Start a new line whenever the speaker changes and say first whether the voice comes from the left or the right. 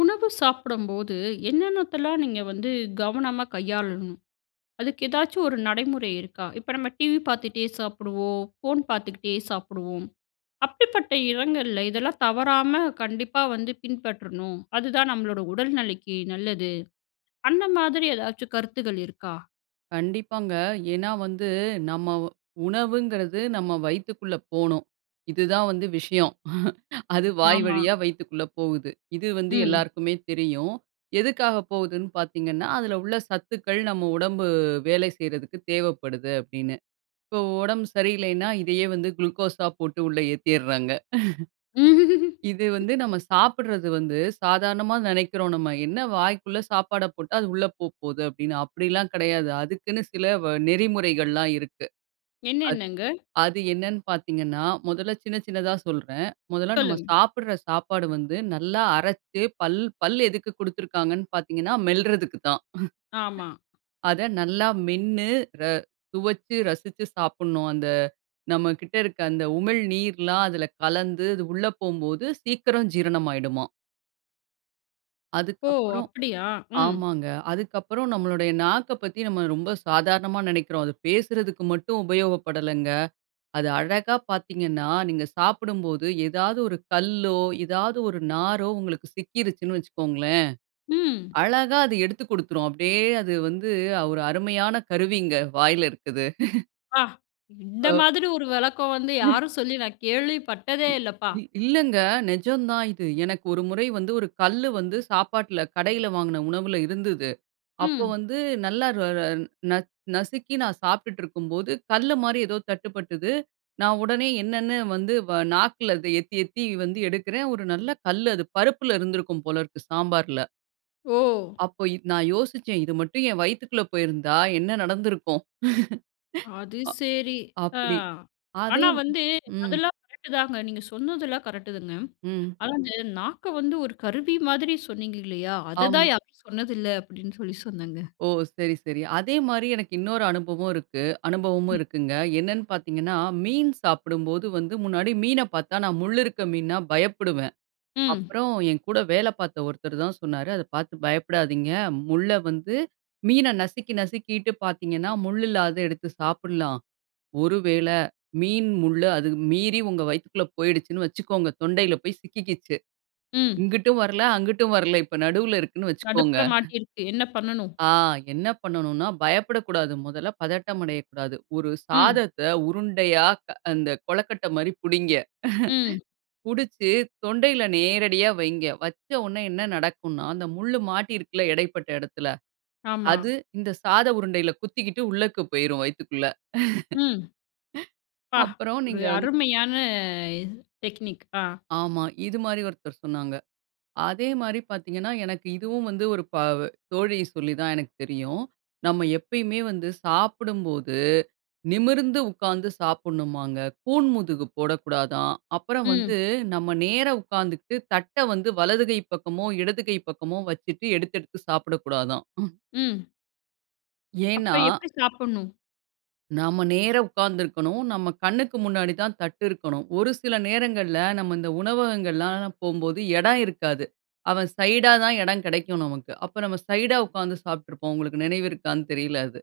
left: உணவு சாப்டம்போது என்னென்னத்தெல்லாம் நீங்க வந்து கவனமா கையாளணும்? அதுக்கு ஏதாச்சும் ஒரு நடைமுறை இருக்கா? இப்ப நம்ம டிவி பார்த்துட்டே சாப்புடுவோம், ஃபோன் பார்த்துகிட்டே சாப்புடுவோம், அப்டிப்பட்ட எடங்கள்ல இதெல்லாம் தவறாம கண்டிப்பா வந்து பின்பற்றணும். அதுதான் நம்மளோட உடல் நெலைக்கி நல்லது. அந்த மாதிரி எதாச்சும் கருத்துகள் இருக்கா?
right: கண்டிப்பாங்க. ஏன்னா வந்து நம்ம உணவுங்றது நம்ம வயித்துக்குள்ள போனும். இது தான் வந்து விஷயம். அது வாய்
left: ஆமா.
right: வழியா வயித்துக்குள்ள போகுது. இது வந்து
left: ம்.
right: எல்லாருக்குமே தெரியும். எதுக்காக போகுதுன்னு பார்த்தீங்கன்னா, அதுல உள்ள சத்துக்கள் நம்ம உடம்பு வேலை செய்றதுக்கு தேவைப்படுது அப்டின்னு. இப்போ உடம்பு சரியில்லைன்னா இதையே வந்து குளுக்கோஸ்‌ஸா போட்டு உள்ள ஏத்திர்றாங்க.
left: ம்ஹ்ஹ்ம்.
right: இது வந்து நம்ம சாப்ட்றது வந்து சாதாரணமா நெனைக்கிறோம் நம்ம. என்ன வாய்க்குள்ள சாப்பாட போட்டா, அது உள்ள போப்போகுது அப்டின்னு. அப்டிலாம் கெடையாது. அதுக்குன்னு சில வ நெறிமுறைகள்லாம் இருக்கு. அது,
left: என்னென்னங்க?
right: அது என்னன்னு பார்த்தீங்கன்னா மொதல்ல சின்ன சின்னதா சொல்றேன். மொதல்ல நம்ம
left: சொல்லுங்க.
right: சாப்ட்ற சாப்பாடு வந்து நல்லா அரச்சு பல் பல் எதுக்கு குடுத்திருக்காங்கன்னு பார்த்தீங்கன்னா, மெல்றதுக்குதான்.
left: ஆமா.
right: அத நல்லா மென்னு, ர சுவச்சு, ரசிச்சு சாப்ட்னும். அந்த நம்மகிட்ட இருக்க அந்த உமிழ் நீர்லாம் அதுல கலந்து அது உள்ள போம்போது சீக்கிரம் ஜீரணம் ஆயிடுமாம்.
left: ஓ!
right: அதுக்கப்புறம்
left: அப்படியா? ம்
right: ஆமாங்க. அதுக்கப்புறம் நம்முடைய நாக்கப் பத்தி நாம ரொம்ப சாதாரணமா நெனைக்கிறோம். அது பேசுறதுக்கு மட்டும் உபயோகப்படலங்க. அது அழகா பார்த்தீங்கன்னா, நீங்க சாப்பிடும்போது ஏதாவது ஒரு கல்லோ, ஏதாவது ஒரு நாரோ, உங்களுக்கு சிக்கிருச்சுன்னு வச்சுக்கோங்களேன்,
left: ம்.
right: அழகா அதை எடுத்துக் குடுத்துரும். அப்படியே அது வந்து, ஒரு அருமையான கருவிங்க வாயில இருக்குது.
left: ப்பா! இந்த
right: அ.
left: மாதிரி ஒரு விளக்கம் வந்து, யாரும் சொல்லி நான் கேள்விப்பட்டதே
right: இ
left: இல்லப்பா.
right: இ இல்லைங்க நெஜம் தான் இது. எனக்கு ஒரு முறை வந்து 1 கல்லு வந்து சாப்பாட்டில, கடையில வாங்கின உணவில இருந்தது. அப்போ
left: ம்.
right: வந்து நல்லா ர ர ந நசுக்கி நான் சாப்பிட்டுட்ருக்கும்போது, கல்லு மாரி எதோ தட்டுப்பட்டுது. நான் உடனே என்னென்னு வந்து வ நாக்கில அதை எத்தி எத்தி வந்து எடுக்கிறேன், ஒரு நல்ல கல்லு அது. பருப்பில இருந்திருக்கும் போல இருக்கு, சாம்பாருல.
left: ஓ!
right: அப்போ, இது நான் யோசிச்சேன், "இது மட்டும் என் வயித்துக்குள்ள போயிருந்தா என்ன நடந்திருக்கும்?"
left: அது சரி. ஆ.
right: அ-அப்படி! அதே
left: ஆனா வந்து
right: ம்.
left: அதெல்லாம் கரெக்ட் தாங்க. நீங்க சொன்னதெல்லாம் கரெக்ட் தாங்க.
right: ம்.
left: "ஆனா, அந்த நாக்க வந்து ஒரு கருவி மாதிரி சொன்னீங்க இல்லையா? அதை
right: ஆமா.
left: தான் யாரும் சொன்னதில்லை." அப்படீன்னு சொல்லி சொன்னேங்க.
right: ஓ! சரி, சரி. அதே மாரி எனக்கு இன்னொரு அனுபவம் இருக்கு அனுபவமும்
left: ம்.
right: இருக்குங்க. என்னன்னு பார்த்தீங்கன்னா, மீன் சாப்பிடும்போது வந்து முன்னாடி மீனை பார்த்தா, நான் முள் இருக்க மீன்னா பயப்படுவேன்.
left: ம்.
right: அப்புறம் என் கூட வேல பார்த்த ஒருத்தர் தான் சொன்னாரு, "அத பார்த்து பயப்படாதீங்க, முள்ளை வந்து மீனை நசுக்கி நசுக்கிட்டு பார்த்தீங்கன்னா, முள் இல்லாதத எடுத்து சாப்பிடலாம். ஒரு வேளை மீன் முள் அது மீறி, உங்க வயித்துக்குள்ள போயிடுச்சுன்னு வச்சுக்கோங்க, தொண்டையில போய் சிக்கிக்கிச்சு,
left: ம்.
right: இங்கிட்டும் வரல, அங்கிட்டும் வரல, இப்போ நடுவில இருக்குன்னு வச்சுக்கோங்க."
left: நடுப்புற மாட்டியிருக்கு. என்ன பண்ணனும்?
right: "ஆ என்ன பண்ணணும்னா, பயப்படக்கூடாது. முதல்ல பதட்டம் அடையக்கூடாது. ஒரு
left: ம்.
right: சாதத்த உருண்டையா க அந்த கொழக்கட்டை மாரி புடிங்க.
left: ம்.
right: புடிச்சு தொண்டையில நேரடியா வைங்க. வச்ச உடனே என்ன நடக்கும்ன்னா, அந்த முள்ளு மாட்டி இருக்குல்ல இடைப்பட்ட இடத்தில,
left: ஆமா.
right: அது இந்த சாத உருண்டையில குத்திக்கிட்டு உள்ளக்கு போயிரும் வயித்துக்குள்ள."
left: ம். ப்பா!
right: அப்பறம்,
left: ஒரு
right: நீங்க வந்
left: அருமையான டெக்னிக். ஆ.
right: ஆமா. இது மாரி ஒருத்தர் சொன்னாங்க. அதே மாரி பார்த்தீங்கன்னா, எனக்கு இதுவும் வந்து ஒரு ப தோழி சொல்லி தான் எனக்கு தெரியும். நம்ம எப்பயுமே வந்து சாப்பிடும்போது நிமிர்ந்து உட்கார்ந்து சாப்பிடணுமாங்க. கூன் முதுகு போடக்கூடாதாம். அப்பறம்
left: ம்.
right: வந்து, நம்ம நேரா உட்கார்ந்துகிட்டு தட்ட வந்து வலது கை பக்கமோ, இடது கை பக்கமோ வச்சிட்டு எடுத்து எடுத்து சாப்பிடக்கூடாதாம்.
left: ம். அப்ப
right: ஏன்னா
left: எப்டி சாப்புடணும்?
right: நம்ப நேரா உட்கார்ந்து இருக்கணும். நம்ம கண்ணுக்கு முன்னாடி தான் தட்டு இருக்கணும். ஒரு சில நேரங்கள்ல நம்ப இந்த உணவகங்கள்லாம் நான் போகும்போது இடம் இருக்காது. அவன் சைடா தான் இடம் கிடைக்கும் நமக்கு. அப்போ நம்ம சைடா உட்கார்ந்து சாப்பிட்ருப்போம். உங்களுக்கு நினைவு இருக்கான்னு தெரில அது.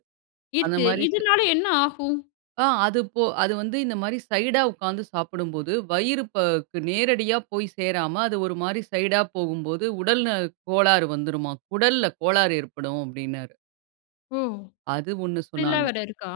right: அந்த
left: இருக்கு.
right: மாதிரி ச...
left: இதுனால என்ன ஆகும்?
right: ஆ அது போ அது வந்து இந்த மாரி சைடா உட்கார்ந்து சாப்பிடும்போது, வயிறு ப க்கு நேரடியா போய் சேராம, அது ஒரு மாரி சைடா போகும்போது உடல்ல கோளாறு வந்துருமாம், குடல்ல கோளாறு ஏற்படும் அப்டீனாரு.
left: ஓ!
right: அது ஒண்ணு
left: அப்டிலாம்
right: சொன்னாங்க.
left: வேற இருக்கா.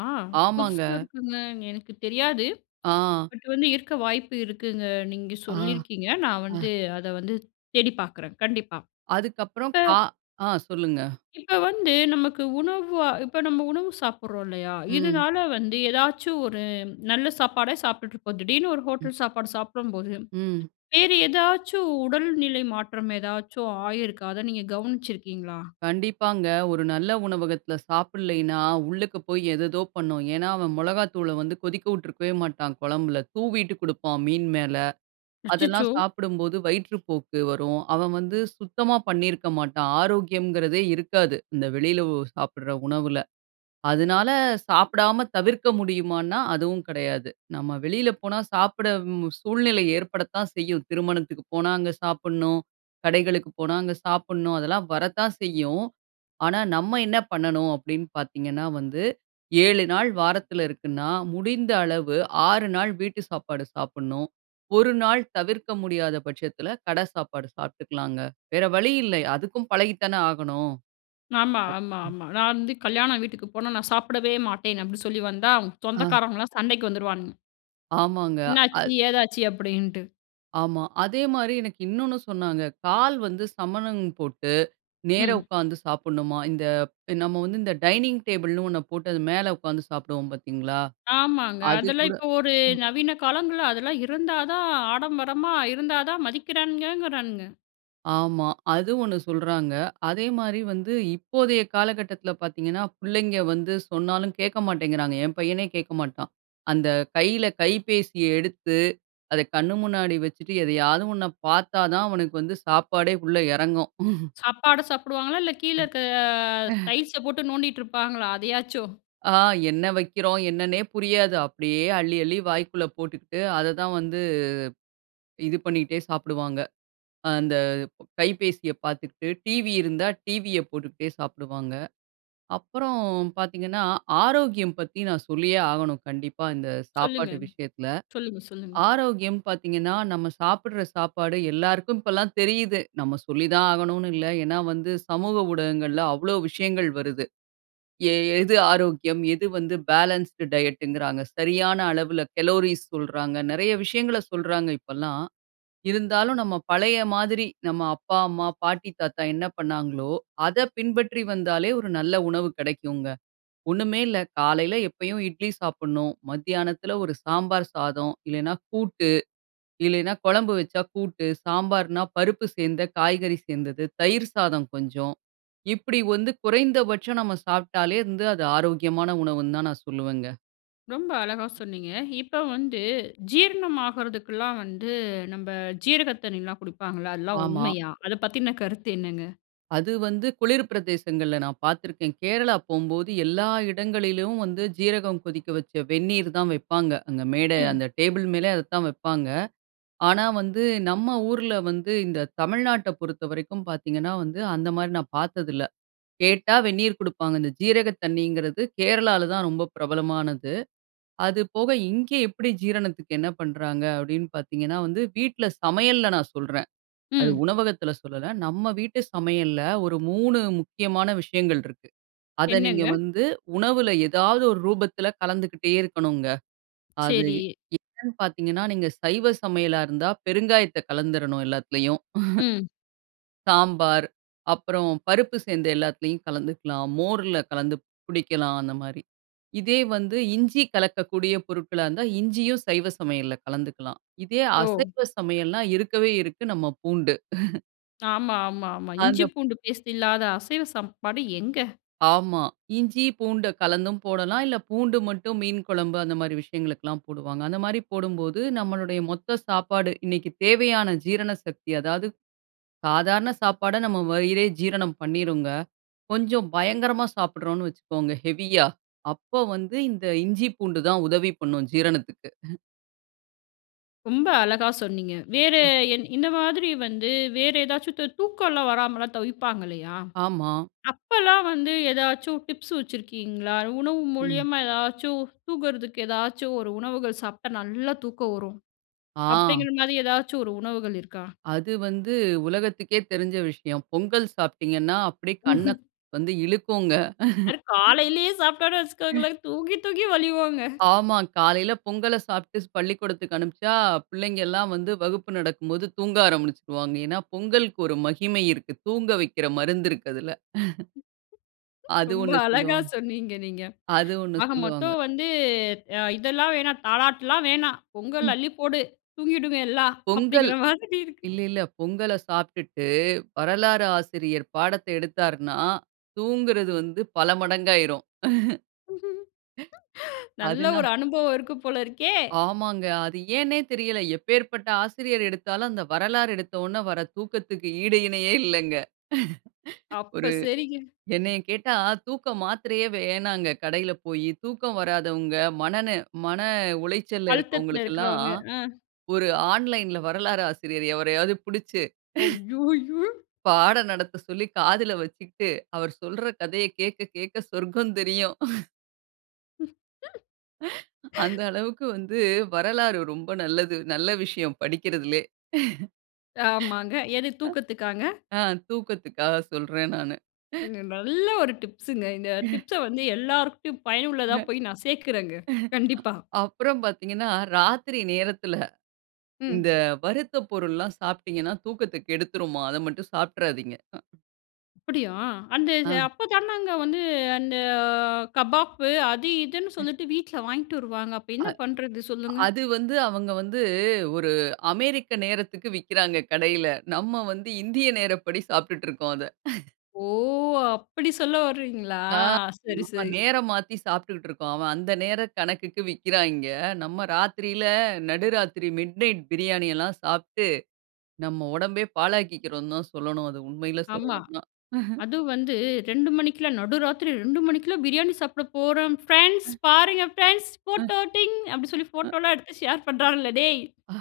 right: ஆமாங்க.
left: புதுசா இருக்குங்க. எனக்கு தெரியாது.
right: ஆ.
left: பட் வந்து இருக்க வாய்ப்பு இருக்குங்க. நீங்க
right: ஆ,
left: சொல்லியிருக்கீங்க, நான் வந்து
right: அ.
left: அத வந்து தேடி பார்க்குறேன். கண்டிப்பா.
right: அதுக்கப்புறம் கா
left: இப்ப...
right: ஆ சொல்லுங்க.
left: இப்ப வந்து, நமக்கு உணவா இப்ப நம்ப உணவு சாப்பிடுறோம் இல்லயா,
right: ம்.
left: இதுனால வந்து ஏதாச்சும் ஒரு நல்ல சாப்பாடே சாப்பிட்டுட்டு இருப்போம். திடீர்னு ஒரு
right: ம்.
left: ஹோட்டல் சாப்பாடு சாப்பிடும்போது
right: ம்.
left: வேற ஏதாச்சும் உடல்நிலை மாற்றம் ஏதாச்சும் ஆகியிருக்கா? அத நீங்க கவனிச்சு இருக்கீங்களா?
right: கண்டிப்பாங்க. ஒரு நல்ல உணவகத்துல சாப்பிடலைன்னா, உள்ளுக்க போய் ஏதேதோ பண்ணும். ஏனா, அவன் மிளகாய்த்தூளை வந்து கொதிக்க விட்டுருக்கவே மாட்டான், குழம்பில. தூவிட்டு குடுப்பான் மீன் மேல.
left: அச்சச்சோ!
right: அதெல்லாம் சாப்பிடும்போது, வயிற்றுப்போக்கு வரும். அவன் வந்து சுத்தமா பண்ணியிருக்க மாட்டான். ஆரோக்கியம்ங்கிறதே இருக்காது. இந்த வெளியில ஒ சாப்பிடுற உணவுல. அதுனால சாப்பிடாம தவிர்க்க முடியுமான்னா, அதுவும் கிடையாது. நம்ப வெளியில போனா சாப்பிட ம் சூழ்நிலை ஏற்படத்தான் செய்யும். திருமணத்துக்கு போனா அங்க சாப்பிடணும். கடைகளுக்கு போனா அங்க சாப்பிடணும். அதெல்லாம் வரத்தான் செய்யும். ஆனா, நம்ப என்ன பண்ணணும் அப்டீன்னு பாத்தீங்கன்னா வந்து, 7 வாரத்துல இருக்குன்னா, முடிந்த அளவு 6 வீட்டு சாப்பாடு சாப்பிடணும். 1 தவிர்க்க முடியாத பட்சத்துல கட சாப்பாடு சாப்பிட்டுக்கலாங்க. வேற வழி இல்லை, அதுக்கும் பழகி தானே ஆகணும். அப்
left: ஆமா-ஆமா
right: ம்.
left: ஆமா. "நான் வந்து கல்யாண வீட்டுக்கு போனா நான் சாப்பிடவே மாட்டேன்." அப்டி சொல்லி வந்தா
right: ஆ.
left: சொந்தக்காரவுங்கலாம் சண்டைக்கு வந்துருவான்ங்க.
right: ஆமாங்க.
left: என்னாச்சு,
right: அத்
left: ஏதாச்சு அப்பிடின்ட்டு.
right: ஆமா. அதேமாரி எனக்கு இன்னொன்னு சொன்னாங்க. கால் வந்து சமணம் போட்டு, நேர
left: ம்.
right: உக்கார்ந்து சாப்பட்னுமா இந்த நம்ம வந்து இந்த டைனிங் டேபிள்ன்னு ஒண்ணு போட்டு அது மேல உட்கார்ந்து சாப்டுவோம் பார்த்தீங்களா?
left: ஆமாங்க.
right: அது
left: அதெல்லாம்
right: கூட
left: இப்ப ஒரு
right: ம்.
left: நவீன காலங்கள்ல அதெல்லாம் இருந்தா தான் ஆடம்பரமா இருந்தா தான் மதிக்கிறானுங்கங்குறானுங்க.
right: ஆமா. அது ஒண்ணு சொல்றாங்க. அதேமாரி வந்து இப்போதைய காலகட்டத்துல பார்த்தீங்கன்னா, புள்ளைங்க வந்து சொன்னாலும் கேட்க மாட்டேங்கிறாங்க. என் பையனே கேட்க மாட்டான். அந்த கையில கைபேசிய எடுத்து, அத கண்ணு முன்னாடி வச்சுட்டு எதையாவது ஒன்ன பார்த்தா தான் அவனுக்கு வந்து சாப்பாடே உள்ள இறங்கும்.
left: சாப்பாடு சாப்டுவாங்களா இல்ல கீழ இருக்க டைல்ஸ போட்டு நோண்டிட்டு இருப்பாங்களா! அதையாச்சும்.
right: ஆ. என்ன வைக்கிறோம். என்னன்னே புரியாது. அப்டியே அள்ளி, அள்ளி வாய்க்குள்ள போட்டுக்கிட்டு, அத தான் வந்து இது பண்ணிக்கிட்டே சாப்டுவாங்க. அ அந்த கைபேசிய பார்த்துக்கிட்டு, டிவி இருந்தா டிவிய போட்டுக்கிட்டே சாப்பிடுவாங்க. அப்புறம் பார்த்தீங்கன்னா, ஆரோக்கியம் பத்தி நான் சொல்லியே ஆகணும். கண்டிப்பா இந்த
left: சொல்லுங்க.
right: சாப்பாட்டு விஷயத்துல.
left: சொல்லுங்க, சொல்லுங்க.
right: ஆரோக்கியம் பார்த்தீங்கன்னா, நம்ம சாப்பட்ற சாப்பாடு எல்லாருக்கும் இப்பல்லாம் தெரியுது. நம்ம சொல்லித்தான் ஆகணுனு இல்ல. ஏன்னா, வந்து சமூக ஊடகங்கள்ல அவ்ளோ விஷயங்கள் வருது. எ எது ஆரோக்கியம், எது வந்து பேலன்ஸ்ட் டயட்டுங்கிறாங்க. சரியான அளவுல கலோரிஸ் சொல்றாங்க. நிறைய விஷயங்கள சொல்றாங்க இப்பல்லாம். இருந்தாலும் நம்ம பழைய மாதிரி, நம்ம அப்பா, அம்மா, பாட்டி, தாத்தா என்ன பண்ணாங்களோ! அத பின்பற்றி வந்தாலே ஒரு நல்ல உணவு கிடைக்குங்க. ஒண்ணுமே இல்ல காலையில எப்பயும் இட்லி சாப்புட்ணும். மத்தியானத்துல ஒரு சாம்பார் சாதம் இல்லன்னா, கூட்டு இல்லேன்னா குழம்பு வச்சா கூட்டு, சாம்பார்ன்னா, பருப்பு சேர்ந்த காய்கறி சேர்ந்தது. தயிர் சாதம் கொஞ்சம். இப்பிடி வந்து குறைந்தபட்சம் நம்ம சாப்டாலே வந்து அது ஆரோக்கியமான உணவுன்தான் நான் சொல்லுவங்க.
left: ரொம்ப அழகா சொன்னீங்க. இப்ப வந்து ஜீரணம் ஆகுறதுக்கெல்லாம் வந்து நம்ப ஜீரக தண்ணீல்லாம் குடிப்பாங்கள்ல. அதெல்லாம்
right: ஆமா.
left: உண்மையா? அத பத்தின கருத்து என்னங்க?
right: அது வந்து குளிர் பிரதேசங்கள்ல நான் பார்த்துருக்கேன். கேரளா போம்போது எல்லா இடங்களிலும் வந்து சீரகம் கொதிக்க வச்ச வெந்நீர் தான் வைப்பாங்க. அங்க மேடை
left: ம்.
right: அந்த டேபிள் மேலே அதைதான் வப்பாங்க. ஆனா வந்து, நம்ம ஊர்ல வந்து இந்த தமிழ்நாட்ட பொறுத்தவரைக்கும் பார்த்தீங்கன்னா வந்து, அந்தமாரி நான் பார்த்ததில்ல. கேட்டா வெந்நீர் கொடுப்பாங்க. இந்த ஜீரக தண்ணீங்கிறது கேரளால தான் ரொம்ப பிரபலமானது. அதுபோக இங்கே எப்பிடி ஜீரணத்துக்கு என்ன பண்றாங்க அப்பிடின்னு பார்த்தீங்கன்னா, வந்து வீட்ல சமையல்ல நான் சொல்றேன். அது
left: ம்.
right: உணவகத்தில சொல்லல. நம்ம வீட்டு சமையல்ல ஒரு 3 முக்கியமான விஷயங்கள் இருக்கு. அத நீங்க
left: என்னங்க?
right: வந்து உணவுல ஏதாவது ஒரு ரூபத்தில கலந்துக்கிட்டே இருக்கணுங்க. அது
left: சரி.
right: என்னன்னு பார்த்தீங்கன்னா, நீங்க சைவ சமையலா இருந்தா பெருங்காயத்த கலந்துரணும், எல்லாத்திலயும்.
left: ம்.
right: சாம்பார், அப்புறம் பருப்பு சேர்ந்த எல்லாத்துலயும் கலந்துக்கலாம், மோர்ல கலந்து குடிக்கலாம், அந்தமாரி. இதே வந்து இஞ்சி கலக்கக்கூடிய பொருட்களா இருந்தா, இஞ்சியும் சைவ சமையல்ல கலந்துக்கலாம். இதே
left: ஓ!
right: அசைவ சமையல்ன்னா, இருக்கவே இருக்கு நம்ம பூண்டு
left: ஆமா, ஆமா, ஆமா. இஞ்சி,
right: அந்தப்
left: பூண்டு பேஸ்ட் இல்லாத அசைவ சாப்பாடு எங்க?
right: ஆமா. இஞ்சி, பூண்ட கலந்தும் போடலாம். இல்ல, பூண்டு மட்டும் மீன் குழம்பு அந்த மாதிரி விஷயங்களுக்குல்லாம் போடுவாங்க. அந்த மாரி போடும்போது, நம்மளுடைய மொத்த சாப்பாடு, இன்னைக்கு தேவையான ஜீரண சக்தி, அதாவது சாதாரண சாப்பாட, நம்ப வயிறே ஜீரணம் பண்ணீருங்க. கொஞ்சம் பயங்கரமா சாப்பிடுறோன்னு வச்சிக்கோங்க, ஹெவியா அப்போ வந்து இந்த இஞ்சி, பூண்டு தான் உதவி பண்ணும் ஜீரணத்துக்கு.
left: ரொம்ப அழகா சொன்னீங்க. வேற
right: ம்.
left: என் இந்த மாதிரி வந்து வேற ஏதாச்சும் து தூக்கம்லாம் வராமலாம் தவிப்பாங்க இல்லயா?
right: ஆமா.
left: அப்பலாம் வந்து ஏதாச்சும் டிப்ஸ் வச்சிருக்கீங்களா? உணவு
right: ம்.
left: மூலியமா எதாச்சும் தூங்கறதுக்கு, ஏதாச்சும் ஒரு உணவுகள் சாப்ட்டா நல்லா தூக்கம் வரும்,
right: ஆ.
left: அப்டீங்குற மாரி ஏதாச்சும் ஒரு உணவுகள் இருக்கா?
right: அது வந்து உலகத்துக்கே தெரிஞ்ச விஷயம். பொங்கல் சாப்ட்டீங்கன்னா, அப்டியே கண்ண, வந்து இழுக்குங்க. ம்.
left: அது காலைலயே சாப்ட்டோம்னு வைச்சிக்கோங்களேன், தூங்கி தூக்கி வழிவோங்க.
right: ஆமா, காலைல பொங்கல சாப்ட்டு பள்ளிக்கூடத்துக்கு அனுப்பிச்சா, பிள்ளைங்கல்லாம் வந்து வகுப்பு நடக்கும்போது தூங்க ஆரம்பிச்சுருவாங்க ஏன்னா, பொங்கல்க்கு ஒரு மகிமை இருக்கு. தூங்க வைக்கிற மருந்து இருக்கு அதுல. அது
left: ரொம்ப
right: ஒண்ணு
left: அழகா
right: சொல்லுவாங்க.
left: சொன்னீங்க நீங்க.
right: அது ஒண்ணு
left: ஆக
right: சொல்லுவாங்க.
left: மொத்தம் வந்து அ இதெல்லாம் வேணாம், தாலாட்டுலாம் வேணாம், பொங்கல்
right: ம்.
left: அள்ளி போடு, தூங்கிடுங்க எல்லாம்.
right: பொங்கல்
left: அப்டீங்குற மாதிரி இருக்கு.
right: இல்ல இல்ல. பொங்கல சாப்ட்டுட்டு வரலாறு ஆசிரியர் பாடத்த எடுத்தாருன்னா, தூங்குறது வந்து பல மடங்காயிரும்.
left: நல்ல
right: அதுனா.
left: ஒரு அனுபவம் இருக்கு போல இருக்கே!
right: ஆமாங்க. அது ஏன்னே தெரியல. எப்பேர்ப்பட்ட ஆசிரியர் எடுத்தாலும், அந்த வரலாறு எடுத்தோன்ன வர தூக்கத்துக்கு ஈடு இணையே இல்லங்க.
left: அப்ப
right: ஒரு
left: சரிங்க.
right: என்னைய கேட்டா, தூக்க மாத்திரையே வேண்ணாங்க. கடையில போயி தூக்கம் வராதவங்க, மன நெ மன உளைச்சல்ல
left: அழுத்தத்துல
right: இருக்கவங்களுக்கெல்லாம்,
left: இருக்குறவங்க. அ.
right: ஒரு ஆன்லைன்‌ல வரலாறு ஆசிரியர் எவரயாவது புடிச்சி.
left: அய்யோ யோ!
right: பாடம் நடத்த சொல்லி காதுல வச்சிக்ட்டு அவர் சொல்ற கதைய கேக்க கேட்க சொர்க்கம் தெரியும். அந்த அளவுக்கு வந்து வரலாறு ரொம்ப நல்லது. நல்ல விஷயம் படிக்கிறதுலேயே.
left: ஆமாங்க எது தூக்கத்துக்காங்க?
right: ஆ தூக்கத்துக்காக சொல்றேன் நானு.
left: நல்ல ஒரு டிப்ஸ்ங்க. இந்த டிப்ஸ்‌ஸ வந்து எல்லார்கிட்டயும் பயனுள்ளதா போய் நான் சேர்க்குறேங்க. கண்டிப்பா.
right: அப்புறம் பார்த்தீங்கன்னா ராத்திரி நேரத்துல, இந்த
left: ம்.
right: வறுத்த பொருள்லாம் சாப்பிட்டீங்கன்னா தூக்கத்த கெடுத்துருமா அத மட்டும் சாப்ட்றாதீங்க.
left: அப்டியா அந்த ச
right: ஆ.
left: அப்ப தானங்க வந்து, அந்த கபாப்பு அது இதுன்னு
right: ம்.
left: சொல்லிட்டு வீட்ல வாங்கிட்டு வருவாங்க. அப்போ
right: அ
left: என்ன பண்றது? சொல்லுங்க.
right: அது வந்து அவங்க வந்து ஒரு அமெரிக்க நேரத்துக்கு விக்கிறாங்க கடையில. நம்ம வந்து இந்திய நேரப்படி சாப்புட்டுட்ருக்கோம் அத.
left: ஓ! அப்டி சொல்ல வர்றீங்களா?
right: ஆ
left: சரி,
right: நம்ம
left: சரி.
right: நேரம் மாத்தி சாப்பிட்டுருக்கோம். அவன் அந்த நேரம் கணக்குக்கு விக்கிறாங்க. நம்ம ராத்திரியில நடுராத்திரி மிட்நைட் பிரியாணி எல்லாம் சாப்ட்டு நம்ம ஒடம்பையே பாழாக்கிகிறோம்னு தான் சொல்லனும். அது உண்மையிலயே
left: ஆமா.
right: சொல்லனும்னா.
left: அதுவும் வந்து 2 மணிக்குள்ள நடு ராத்திரி 2 மணிக்குள்ள பிரியாணி சாப்பிட போறோம் ஃபிரெண்ட்ஸ்,
right: ம்.
left: பாருங்க ஃபிரெண்ட்ஸ்.
right: ம்.
left: போட்டோ ட்டிங் அப்டினு சொல்லி
right: ஆ.
left: போட்டோல்லாம் எடுத்து ஷேர் பண்றாங்களே! டேய்,
right: அ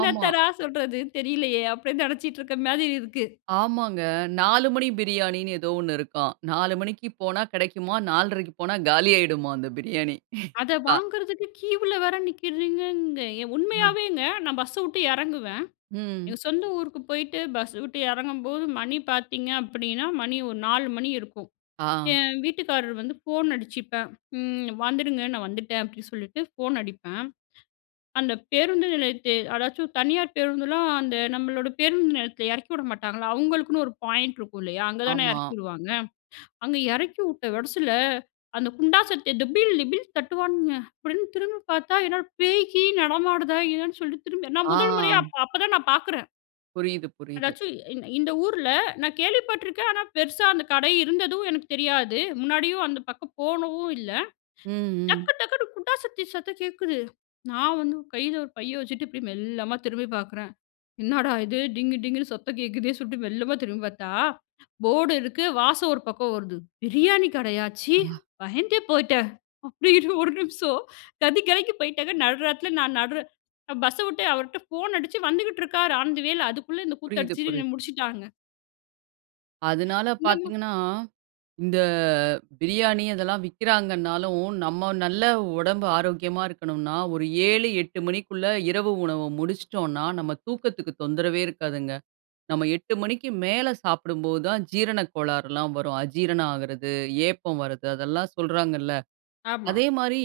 right: ஆமா.
left: சொல்றது தெரியலையே! அப்டினு நெனச்சுக்கிட்ருக்குற மாரி இருக்கு.
right: ஆமாங்க. 4 மணி பிரியாணினு ஏதோ ஒன்னு இருக்காம். 4 மணிக்கு போனா கெடைக்குமாம், 4 1/2க்கு போனா காலியாகிடுமாம் அந்த பிரியாணி.
left: அத
right: ப
left: வாங்குறதுக்கு கியூவ்ல வேற நிக்கிறீங்கங்க
right: அ.
left: உண்மையாவேங்க நான் பஸ்ஸ விட்டு எறங்குவேன்,
right: ம்.
left: எங்க சொந்த ஊருக்கு போய்ட்டு பஸ்ஸ விட்டு எறங்கும்போது மணி பார்த்திங்க அப்டின்னா, மணி ஒரு 4 மணி இருக்கும்.
right: ஆ.
left: என் வீட்டுக்காரர் வந்து ஃபோன் அடிச்சிப்பேன். ம் வந்துடுங்க, நான் வந்துட்டேன் அப்டின்னு சொல்லிட்டு ஃபோன் அடிப்பேன். அந்த பேருந்து நிலையத்த அதாச்சும் தனியார் பேருந்துலாம் அந்த நம்மளோட பேருந்து நிலையத்துல எறக்கி விட மாட்டாங்களா, அவங்களுக்குன்னு ஒரு பாயிண்ட் இருக்கும் இல்லையா? அங்க தானே
right: ஆமா.
left: எறக்கிவிடுவாங்க. அங்க எறக்கி விட்ட வெரஸ்ல அந்த குண்டா சத்ததை டிபில், டிபில் தட்டுவானுங்க. அப்டின்னு திரும்பி பார்த்தா, என்னடா பேய் கீய் நடமாடுதா? என்னனு சொல்லிட்டு திரும்பி நான்
right: ஆ.
left: 1 முறையா, அப்-அப்பதான் நான் பார்க்குறேன்.
right: புரியிது, புரியிது.
left: அதாச்சும் இந் இந்த ஊர்ல நான் கேள்விப்பட்டிருக்கேன். ஆனா, பெருசா அந்த கடை இருந்ததும் எனக்குத் தெரியாது. முன்னாடியும் அந்த பக்கம் போனதும் இல்ல.
right: ம், ம்.
left: டக்கு டக்குன்னு குண்டா சட்டி சத்தம் கேட்குது. நான் வந்து கையில ஒரு பைய வச்சுட்டு இப்டி மெல்லமா திரும்பி பார்க்கிறேன்."என்னடா இது! டிங்கு டிங்குன்னு சத்தம் கேட்குதேன்னு!" சொல்லிட்டு மெல்லமா திரும்பி பார்த்தா, போர்டு இருக்கு வாசம் ஒரு பக்கம் வருது பிரியாணி கடையா? ச்சீ,
right: ஆ.
left: பயந்தே போயிட்டேன் அப்படின்னு ஒரு நிமிஷம் கதி கலங்கிபோய்ட்டங்க. நடுராத்திரில நான் நடுரா பஸ்ஸ விட்டு அவர்கிட்ட ஃபோன் அடிச்சு வந்துகிட்டு இருக்காரு, ஆன் த வே ல அதுக்குள்ளே இந்த கூத்து
right: புரியுது-
left: அடிச்சுட்டு
right: புரியுது.
left: என்ன முடிச்சுட்டாங்க.
right: அதனால
left: இந்த மா
right: பார்த்தீங்கன்னா, இந்த பிரியாணி இதெல்லாம் விக்கிறாங்கன்னாலும், நம்ம நல்ல உடம்பு ஆரோக்கியமா இருக்கணும்னா, ஒரு 7 8 மணிக்குள்ள இரவு உணவ முடிச்சுட்டோம்னா, நம்ம தூக்கத்துக்கு தொந்தரவே இருக்காதுங்க. நம்ம 8 மணிக்கு மேலே சாப்பிடும்போது தான் ஜீரண கோளாறுலாம் வரும். அஜீரணம் ஆகுறது, ஏப்பம் வர்றது அதெல்லாம் சொல்றாங்கல்ல.
left: ஆமா.
right: அதேமாதிரி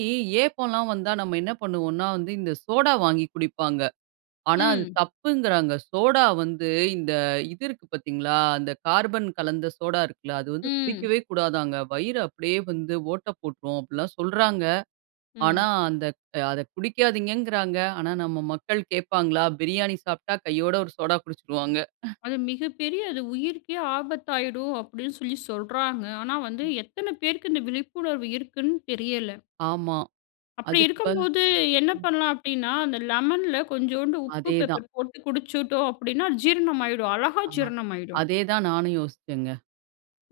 right: ஏப்பம்லாம் வந்தா, நம்ம என்ன பண்ணுவோனா, வந்து இந்த சோடா வாங்கி குடிப்பாங்க. ஆனா அது
left: ம்.
right: தப்புங்க்கிறாங்க. சோடா வந்து இந்த இது இருக்கு பார்த்தீங்களா? அந்த கார்பன் கலந்த சோடா இருக்குல்ல அது வந்து
left: ம்
right: குடிக்கவே கூடாதாங்க! "வயிறு அப்டியே வந்து ஓட்டை போட்டுரும்" அப்படிலாம் சொல்றாங்க. ஆனா,
left: ம்.
right: அந்த அத குடிக்காதீங்கங்கறாங்க. ஆனா நம்ம மக்கள் கேப்பாங்களா? பிரியாணி சாப்பிட்டா, கையோட ஒரு சோடா குடிச்சுருவாங்க.
left: அது மிகப்பெரிய அது உயிர்க்கே ஆபத்தாயிடும் அப்படின்னு சொல்லி சொல்றாங்க. ஆனா, வந்து எத்தனை பேருக்கு இந்த விழிப்புணர்வு இருக்குன்னு தெரியல.
right: ஆமா
left: அப்டி
right: அதுக்கு இப்ப
left: இருக்கும்போது என்ன பண்ணலாம் அப்டின்னா, அந்த லெமன்ல கொஞ்சோண்டு உப்பு
right: அதேதான்.
left: பெப்பர் போட்டு குடிச்சுட்டோம் அப்டின்னா, ஜீரணம் ஆயிடும், அழகா
right: அ
left: ஜீரணம் ஆயிடும்.
right: அதே தான் நானும் யோசிச்சேங்க.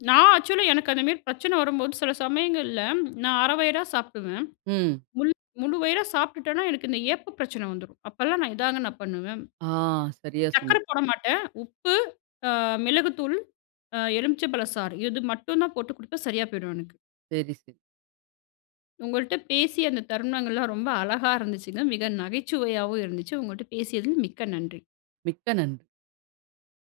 left: நான் ஆக்சுவல் லா எனக்கு அந்த மாதிரி பிரச்சனை வரும்போது சில சமயங்கள்ல நான் 1/2 வயிறா சாப்பிடுவேன்.
right: ம்.
left: மு முழு வயிறா சாப்பிட்டுட்டேனா, எனக்கு இந்த ஏப்பப் பிரச்சனை வந்துரும். அப்பல்லாம் நான் இதாங்க நான் பண்ணுவேன்.
right: ஆ, சரியா சொன்னீங்க.
left: சர்க்கரை போட மாட்டேன் உப்பு, அ மிளகுத்தூள், அ எலுமிச்சை பழ சாறு, இது மட்டும் தான் போட்டு குடிப்பேன், சரியா போய்டும் எனக்கு.
right: சரி, சரி.
left: உங்கள்ட்ட பேசிய அந்த தருணங்கள்லாம் ரொம்ப அழகா இருந்துச்சுங்க. மிக நகைச்சுவையாவும் இருந்துச்சு. உங்கள்ட்ட பேசியதில் மிக்க நன்றி.
right: மிக்க நன்றி.